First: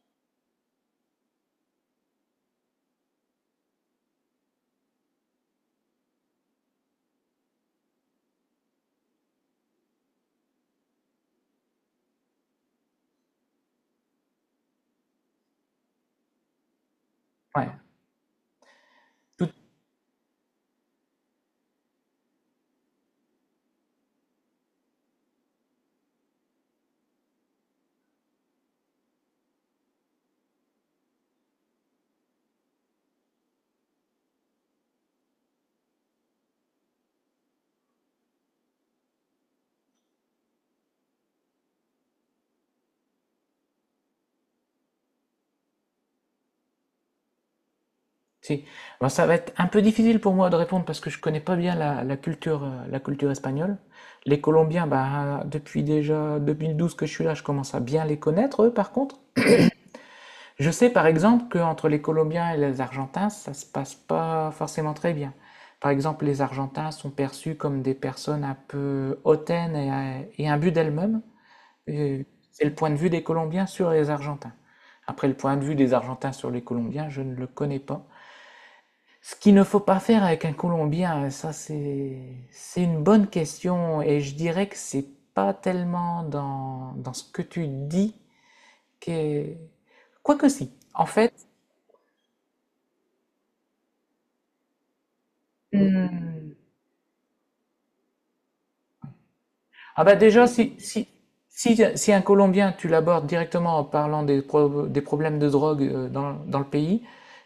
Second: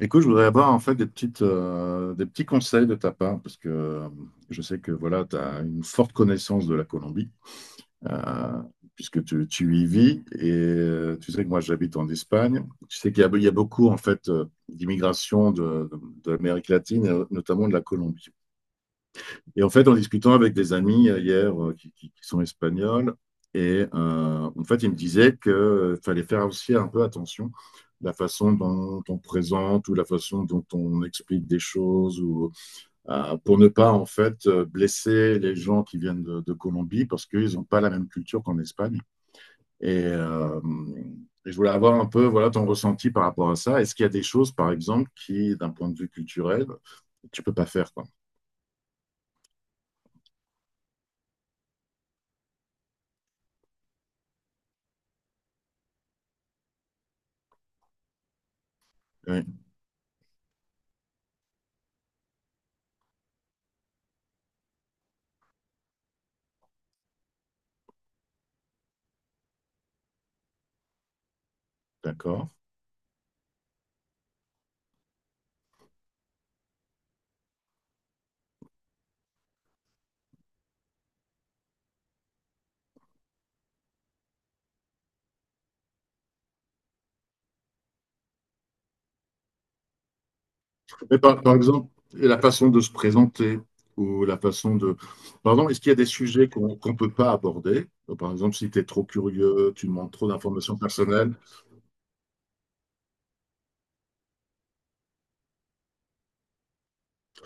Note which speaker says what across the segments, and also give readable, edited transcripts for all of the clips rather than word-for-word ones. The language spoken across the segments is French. Speaker 1: Écoute, je voudrais avoir en fait des des petits conseils de ta part, parce que je sais que voilà, tu as une forte connaissance de la Colombie, euh, puisque tu y vis, et tu sais que moi j'habite en Espagne. Tu sais il y a beaucoup en fait d'immigration de l'Amérique latine, et notamment
Speaker 2: Ouais,
Speaker 1: de la Colombie. Et en fait, en discutant avec des amis hier, qui sont espagnols, et en fait, ils me disaient qu'il fallait faire aussi un peu attention de la façon dont on présente ou la façon dont on explique des choses ou, pour ne pas en fait blesser les gens qui viennent de Colombie parce qu'ils n'ont pas la même culture qu'en Espagne. Et, euh, et je voulais avoir un peu voilà, ton ressenti par rapport à ça. Est-ce qu'il y a des choses, par exemple, qui, d'un point de vue culturel, tu peux pas faire, quoi.
Speaker 2: si. Alors, ça va être un peu difficile pour moi de répondre parce que je connais pas bien la culture, la culture espagnole. Les Colombiens, bah, depuis déjà 2012 que je suis là, je commence à bien les connaître, eux, par contre.
Speaker 1: Oui,
Speaker 2: Je sais par exemple qu'entre les Colombiens et les Argentins, ça se passe pas forcément très bien. Par exemple, les Argentins sont perçus comme des personnes un peu hautaines et imbues d'elles-mêmes. Et
Speaker 1: d'accord.
Speaker 2: C'est le point de vue des Colombiens sur les Argentins. Après, le point de vue des Argentins sur les Colombiens, je ne le connais pas. Ce qu'il ne faut pas faire avec un Colombien, ça c'est une bonne question et je dirais que c'est pas tellement dans, dans ce que tu dis que quoique si. En
Speaker 1: Mais
Speaker 2: fait,
Speaker 1: par exemple, la façon de se présenter ou la façon de... Pardon, est-ce qu'il y a des
Speaker 2: Hmm.
Speaker 1: sujets qu'on peut pas aborder? Par exemple, si tu es trop curieux, tu
Speaker 2: Ah
Speaker 1: demandes
Speaker 2: bah
Speaker 1: trop
Speaker 2: déjà si
Speaker 1: d'informations
Speaker 2: si
Speaker 1: personnelles.
Speaker 2: si, si un Colombien tu l'abordes directement en parlant des des problèmes de drogue dans le pays,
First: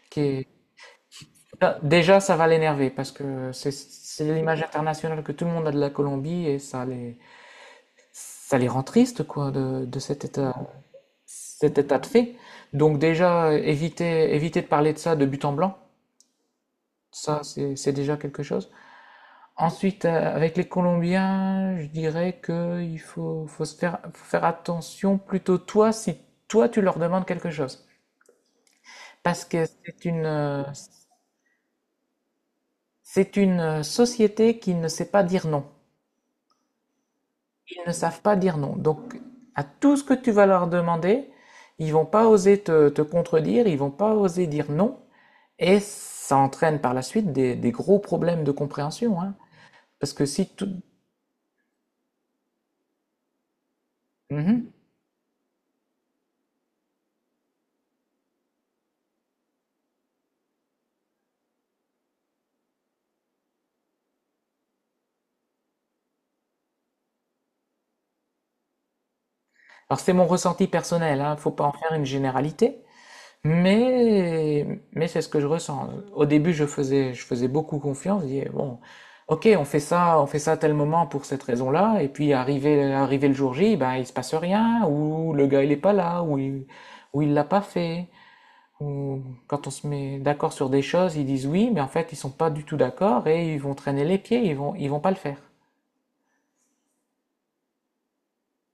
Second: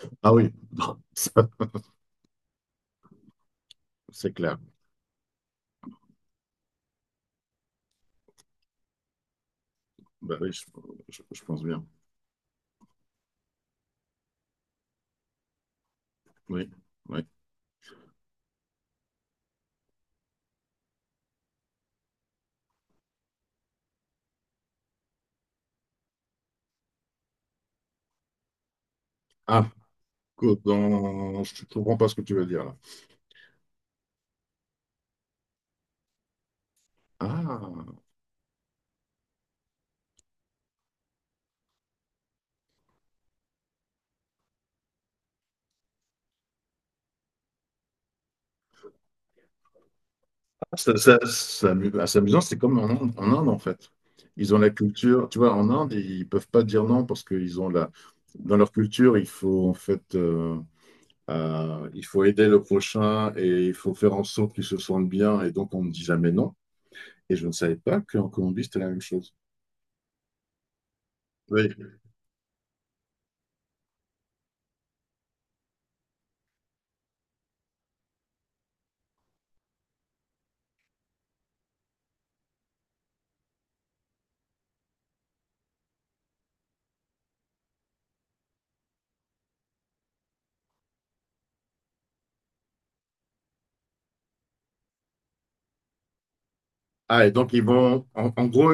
Speaker 2: qui
Speaker 1: Ah
Speaker 2: est-
Speaker 1: oui, ça,
Speaker 2: là, déjà ça va l'énerver parce que c'est
Speaker 1: c'est clair.
Speaker 2: l'image internationale que tout le monde a de la Colombie et ça les rend tristes quoi de
Speaker 1: Bah oui, je pense
Speaker 2: cet
Speaker 1: bien.
Speaker 2: état de fait. Donc déjà, éviter de parler de ça de but en blanc,
Speaker 1: Oui, oui.
Speaker 2: ça c'est déjà quelque chose. Ensuite, avec les Colombiens, je dirais que il faut faire attention plutôt toi si toi tu leur demandes quelque chose. Parce que
Speaker 1: Ah, que dans... je ne comprends pas ce que tu veux dire là.
Speaker 2: c'est une société qui ne sait pas dire non.
Speaker 1: Ah,
Speaker 2: Ils ne savent pas dire non. Donc à tout ce que tu vas leur demander, ils vont pas oser te contredire, ils vont pas oser dire non. Et ça entraîne par la suite des gros problèmes de compréhension, hein. Parce que si tout...
Speaker 1: c'est amusant, c'est comme en Inde, en Inde, en fait. Ils ont la
Speaker 2: Mhm.
Speaker 1: culture, tu vois, en Inde, ils peuvent pas dire non parce qu'ils ont la... Dans leur culture, il faut il faut aider le prochain et il faut faire en sorte qu'il se sente bien. Et donc, on ne dit jamais non. Et je ne savais pas qu'en Colombie, c'était la même chose.
Speaker 2: Alors c'est mon ressenti personnel, hein, faut pas en faire
Speaker 1: Oui.
Speaker 2: une généralité, mais, mais c'est ce que je ressens. Au début, je faisais beaucoup confiance, je disais, bon, ok, on fait ça à tel moment pour cette raison-là, et puis arrivé le jour J, ben, il se passe rien, ou le gars il est pas là, ou il l'a pas fait. on- Quand on se met d'accord sur des choses, ils disent oui, mais en fait, ils sont pas du tout d'accord et ils vont traîner les pieds, ils vont pas le faire.
Speaker 1: Ah, et donc, ils vont, en, en gros,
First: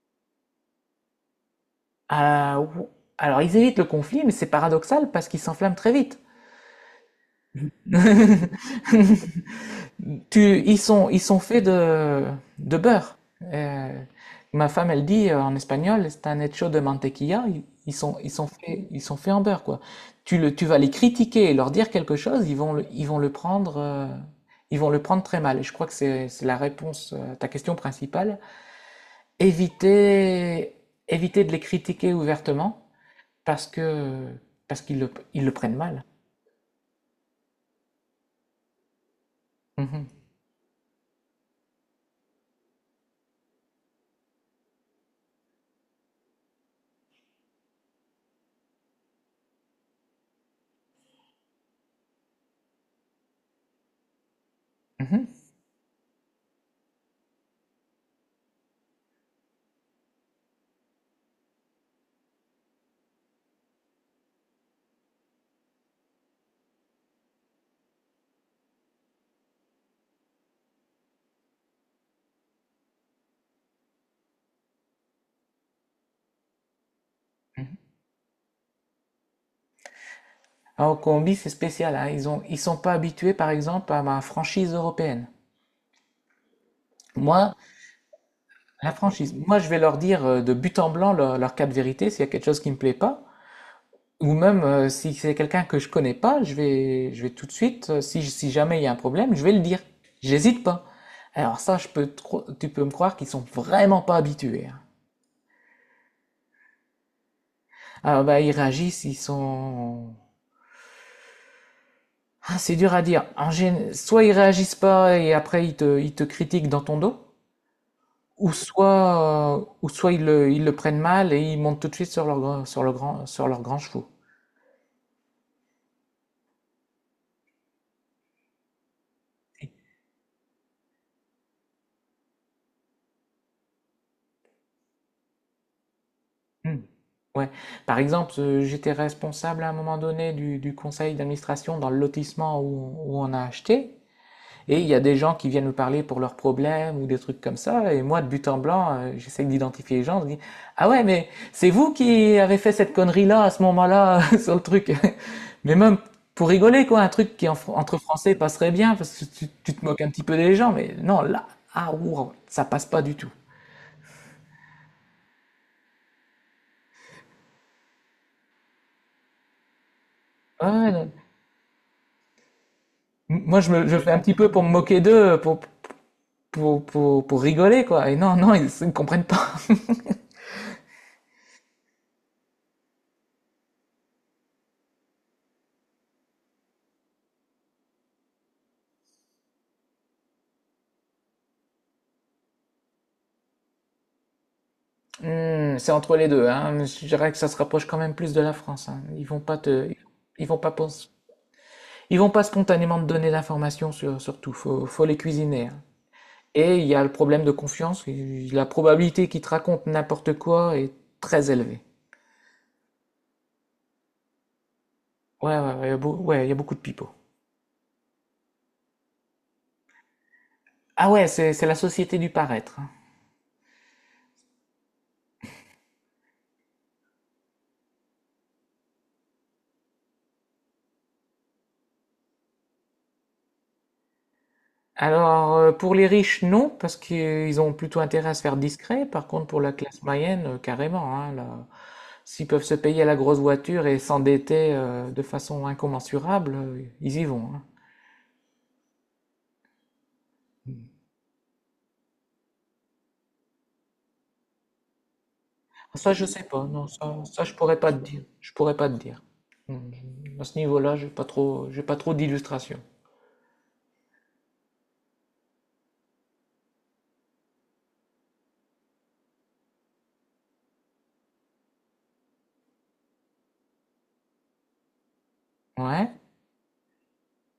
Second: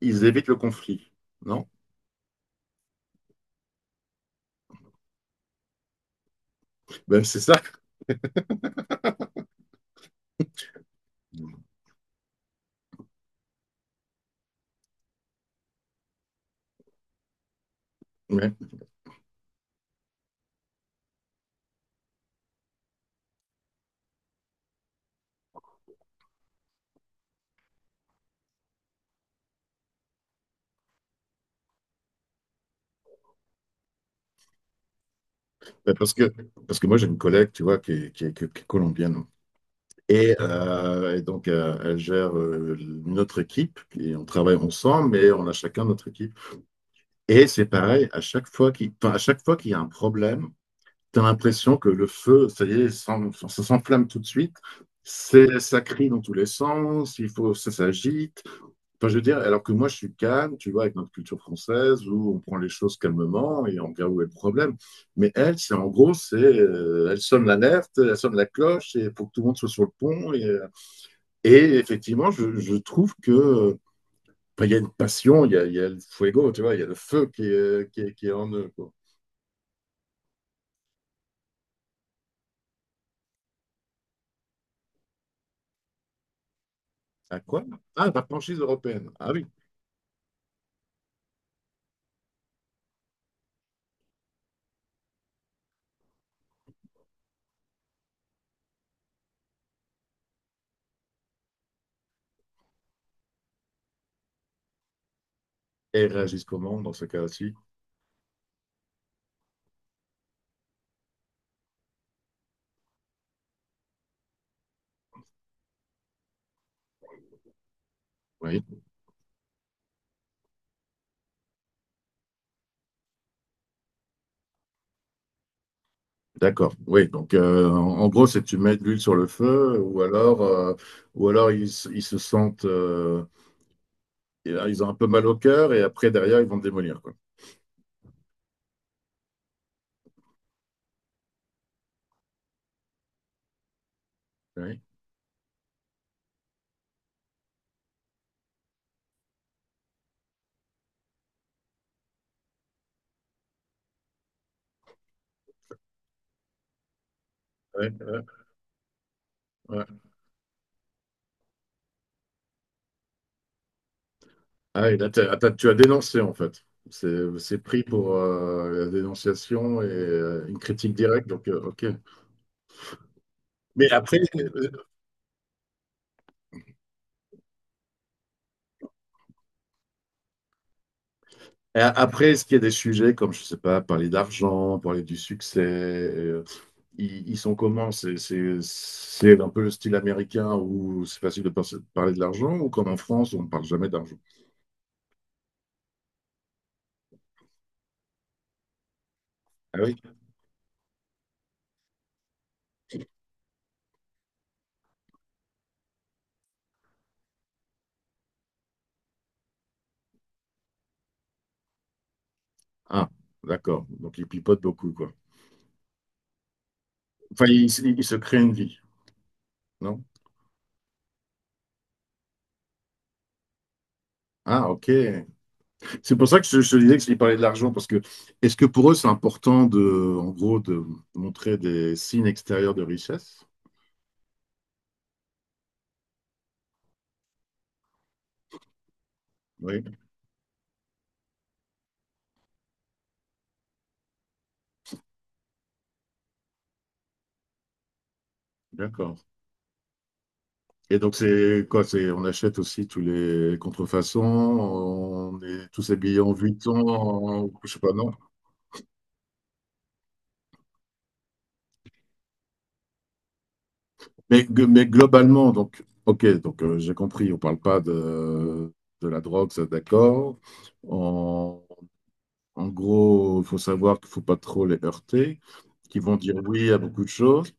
Speaker 1: ils évitent le conflit. Non?
Speaker 2: Ah, ou- alors, ils évitent le conflit, mais c'est paradoxal parce qu'ils s'enflamment très vite.
Speaker 1: Ben, c'est ça.
Speaker 2: Ils sont faits de beurre. Euh, Ma femme, elle dit en espagnol, c'est un hecho de mantequilla.
Speaker 1: Ouais.
Speaker 2: Ils sont faits en beurre, quoi. Tu vas les critiquer et leur dire quelque chose, ils vont le prendre très mal. Et je crois que c'est la réponse à ta question principale. Éviter, Éviter de les critiquer ouvertement parce que, parce qu'ils le prennent
Speaker 1: Ben,
Speaker 2: mal.
Speaker 1: parce que moi, j'ai une collègue, tu vois, qui est colombienne.
Speaker 2: Mhm.
Speaker 1: Et donc, elle gère notre équipe et on travaille ensemble, mais on a chacun notre équipe. Et c'est pareil, à chaque fois qu'il, enfin, à chaque fois qu'il y a un problème, tu as l'impression que le feu, ça y est, ça s'enflamme tout de suite.
Speaker 2: Mhm.
Speaker 1: Ça crie dans tous les sens, il faut, ça s'agite. Enfin, je veux dire, alors que moi, je suis calme, tu vois, avec notre culture française, où on prend les choses calmement et on regarde où est le problème. Mais elle, c'est en gros, c'est, elle sonne l'alerte, elle sonne la cloche, et pour que tout le monde soit sur le pont. Et effectivement, je trouve que, enfin, il y a une passion, il y a le fuego, tu vois, il y a le feu
Speaker 2: Mhm.
Speaker 1: qui est en eux, quoi.
Speaker 2: Ah, en Colombie, c'est spécial, hein. Ils sont pas habitués, par exemple, à ma franchise européenne.
Speaker 1: À
Speaker 2: Moi,
Speaker 1: quoi? Ah, la franchise européenne. Ah oui.
Speaker 2: Moi, je vais leur dire de but en blanc leur cas de vérité s'il y a quelque chose qui me plaît pas. Ou même si c'est quelqu'un que je connais pas, je vais tout de suite, si, si jamais il y a un problème, je vais le dire. J'hésite pas. Alors ça, je peux, te cro- tu peux me croire qu'ils sont vraiment pas habitués. Hein.
Speaker 1: Réagissent comment dans ce cas-ci.
Speaker 2: Alors bah, ils réagissent, ils sont, ah, c'est dur à dire. Soit ils réagissent pas et après ils te critiquent dans ton dos.
Speaker 1: Oui,
Speaker 2: Ou soit ils le prennent mal et ils montent tout de suite sur sur leur grand chevaux.
Speaker 1: d'accord. Oui, donc en en gros, c'est que tu mets de l'huile sur le feu, ou alors, ou alors ils se sentent, et là, ils ont un peu mal au cœur, et après derrière, ils vont te
Speaker 2: Hmm.
Speaker 1: démolir, quoi.
Speaker 2: Ouais. Par exemple, j'étais responsable à un moment donné du conseil d'administration dans le lotissement où on a acheté. Et
Speaker 1: Oui,
Speaker 2: il y a des gens qui viennent nous parler pour leurs problèmes ou des trucs comme ça. Et moi, de but en blanc, j'essaie d'identifier les gens. Je dis, ah ouais, mais c'est vous qui avez fait cette connerie-là à ce moment-là sur le truc. Mais même pour rigoler, quoi, un truc qui en
Speaker 1: ouais,
Speaker 2: entre
Speaker 1: ouais,
Speaker 2: français passerait bien parce que tu te moques
Speaker 1: ouais.
Speaker 2: un petit peu des gens. Mais non, là, ah, ouh, ça passe pas du tout.
Speaker 1: Ah, et là, tu as dénoncé en fait. C'est pris pour la dénonciation et une
Speaker 2: Ouais, ouais,
Speaker 1: critique
Speaker 2: non.
Speaker 1: directe, donc ok.
Speaker 2: Moi,
Speaker 1: Mais
Speaker 2: je fais un petit peu pour me moquer d'eux, pour rigoler, quoi. Et non, non, ils ne comprennent pas.
Speaker 1: après, est-ce qu'il y a des sujets comme, je sais pas, parler d'argent, parler du succès, euh, ils, ils sont comment? C'est un peu le style américain où c'est facile de parler de l'argent ou comme en France, on ne parle jamais d'argent?
Speaker 2: Hmm, c'est entre les deux, hein. Je dirais que ça se rapproche quand même plus de la France, hein.
Speaker 1: Ah oui?
Speaker 2: Ils vont pas penser, ils vont pas spontanément te donner l'information sur, sur tout. Faut les cuisiner, hein. Et il y a le problème de confiance. La probabilité qu'ils te racontent n'importe quoi est très élevée.
Speaker 1: Ah, d'accord. Donc ils pipotent beaucoup, quoi.
Speaker 2: Ouais, ouais, ouais, il y a beau- ouais, il y a beaucoup de pipeaux.
Speaker 1: Enfin, ils se créent une vie, non?
Speaker 2: Ah ouais, c'est la société du paraître. Hein.
Speaker 1: Ah, ok. C'est pour ça que je te disais que s'ils parlaient de l'argent, parce que est-ce que pour eux, c'est important de, en gros, de montrer des signes extérieurs de richesse?
Speaker 2: Alors, pour les riches, non, parce qu'ils ont plutôt intérêt à se faire discret. Par contre, pour la
Speaker 1: Oui,
Speaker 2: classe moyenne, carrément, hein, là. S'ils peuvent se payer la grosse voiture et s'endetter de façon incommensurable, ils y vont. Hein.
Speaker 1: d'accord. Et donc, c'est quoi? C'est, on achète aussi tous les contrefaçons, on est tous
Speaker 2: Ça,
Speaker 1: habillés
Speaker 2: je
Speaker 1: en
Speaker 2: sais pas. Non,
Speaker 1: Vuitton, en,
Speaker 2: je
Speaker 1: je sais
Speaker 2: pourrais pas
Speaker 1: pas,
Speaker 2: te
Speaker 1: non?
Speaker 2: dire. Je pourrais pas te dire. Hum, À ce niveau-là, j'ai pas trop d'illustrations.
Speaker 1: Mais globalement, donc, ok, j'ai compris, on parle pas de la drogue, ça d'accord. En, en gros, il faut savoir qu'il faut pas trop les heurter, qu'ils
Speaker 2: Ouais,
Speaker 1: vont dire oui à beaucoup de choses.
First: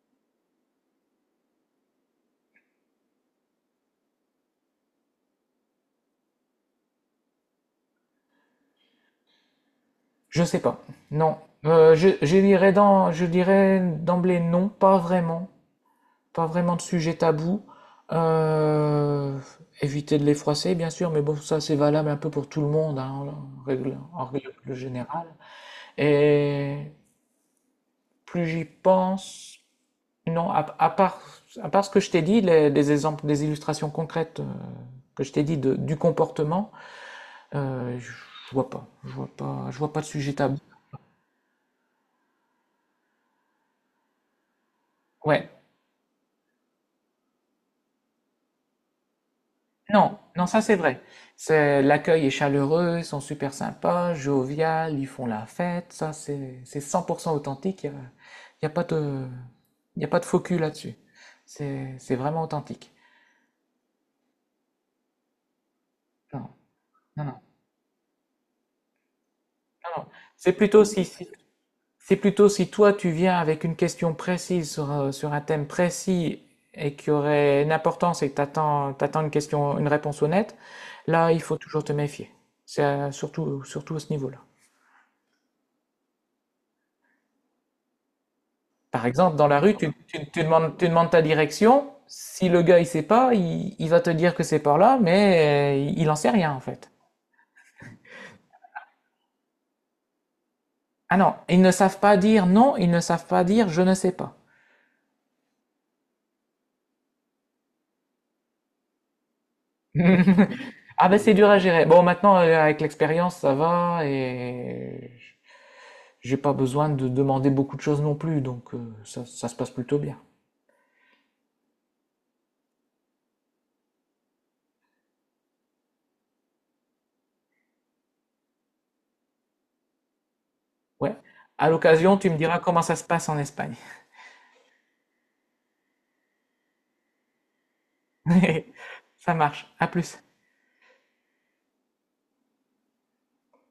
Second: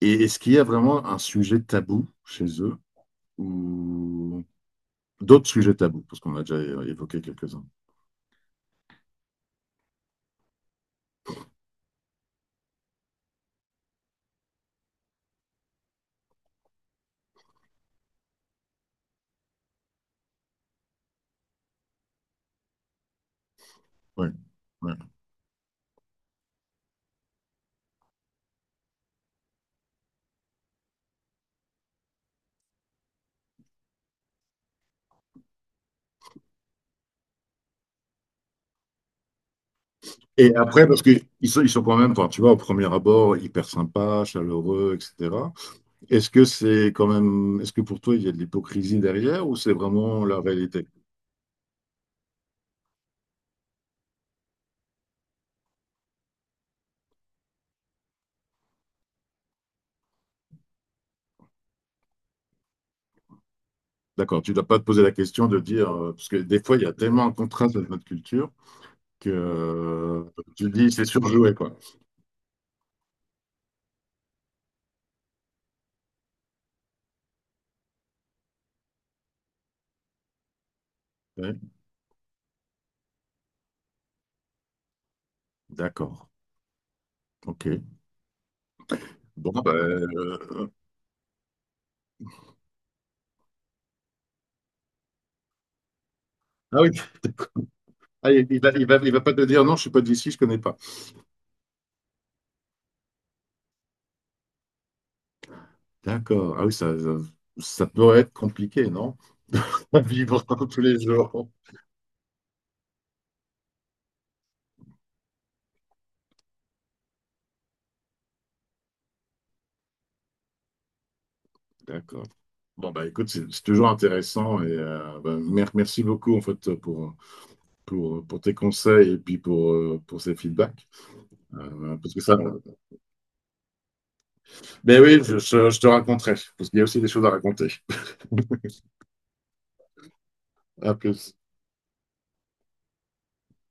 Speaker 1: Et est-ce qu'il y a vraiment un sujet tabou chez eux ou d'autres sujets tabous, parce qu'on a déjà évoqué quelques-uns.
Speaker 2: je sais pas. Non, je dirais je dirais d'emblée non, pas vraiment de sujet tabou. Euh, Éviter de les froisser, bien sûr, mais bon, ça c'est valable un peu pour tout le monde, hein, en
Speaker 1: Ouais,
Speaker 2: règle
Speaker 1: ouais.
Speaker 2: générale. Et plus j'y pense, non, à part ce que je t'ai dit, des exemples, des illustrations concrètes que je t'ai dit du comportement, euh, je je vois pas, je vois pas de sujet
Speaker 1: Et
Speaker 2: tabou.
Speaker 1: après, parce qu'ils sont, ils sont quand même, enfin, tu vois, au premier abord, hyper sympas, chaleureux,
Speaker 2: Ouais,
Speaker 1: etc. Est-ce que c'est quand même, est-ce que pour toi, il y a de l'hypocrisie derrière ou c'est
Speaker 2: non,
Speaker 1: vraiment la
Speaker 2: non, ça c'est
Speaker 1: réalité?
Speaker 2: vrai. C'est L'accueil est chaleureux, ils sont super sympas, jovial, ils font la fête, ça c'est 100% authentique. Y a pas de, y a pas de faux cul là-dessus. C'est vraiment authentique.
Speaker 1: D'accord, tu ne dois pas te poser la question de dire, parce que
Speaker 2: Non,
Speaker 1: des fois, il y a
Speaker 2: non,
Speaker 1: tellement un
Speaker 2: non,
Speaker 1: contraste avec notre culture que
Speaker 2: non, non.
Speaker 1: euh,
Speaker 2: C'est
Speaker 1: tu te
Speaker 2: plutôt
Speaker 1: dis,
Speaker 2: si
Speaker 1: c'est surjoué, quoi.
Speaker 2: C'est plutôt si toi tu viens avec une question précise sur, sur un thème précis et qui aurait une importance et que t'attends une réponse honnête, là il
Speaker 1: Ouais,
Speaker 2: faut toujours te méfier. C'est surtout à ce niveau-là.
Speaker 1: d'accord, ok.
Speaker 2: Par exemple, dans
Speaker 1: Bon,
Speaker 2: la
Speaker 1: ben,
Speaker 2: rue,
Speaker 1: euh,
Speaker 2: tu demandes ta direction. Si le gars il sait pas, il va te dire que c'est par là, mais il en sait rien en
Speaker 1: ah
Speaker 2: fait.
Speaker 1: oui, Ah, il va, il va pas te dire, non, je suis pas d'ici, je connais pas.
Speaker 2: Ah non, ils ne savent pas dire non, ils ne savent pas dire je ne sais pas.
Speaker 1: D'accord, ah oui, ça peut être compliqué, non? À vivre tous les
Speaker 2: Ah ben c'est dur
Speaker 1: jours.
Speaker 2: à gérer. Bon, maintenant avec l'expérience, ça va et j'ai pas besoin de demander beaucoup de choses non plus, donc ça se passe plutôt bien.
Speaker 1: D'accord. Bon, bah écoute, c'est toujours intéressant et ben, merci beaucoup en fait pour, pour tes conseils et puis pour ces feedbacks.
Speaker 2: Ouais. À
Speaker 1: Parce
Speaker 2: l'occasion,
Speaker 1: que
Speaker 2: tu
Speaker 1: ça,
Speaker 2: me diras comment ça se passe en Espagne.
Speaker 1: mais oui, je te raconterai, parce qu'il y a aussi des choses à raconter.
Speaker 2: Ça marche. À plus.
Speaker 1: À plus.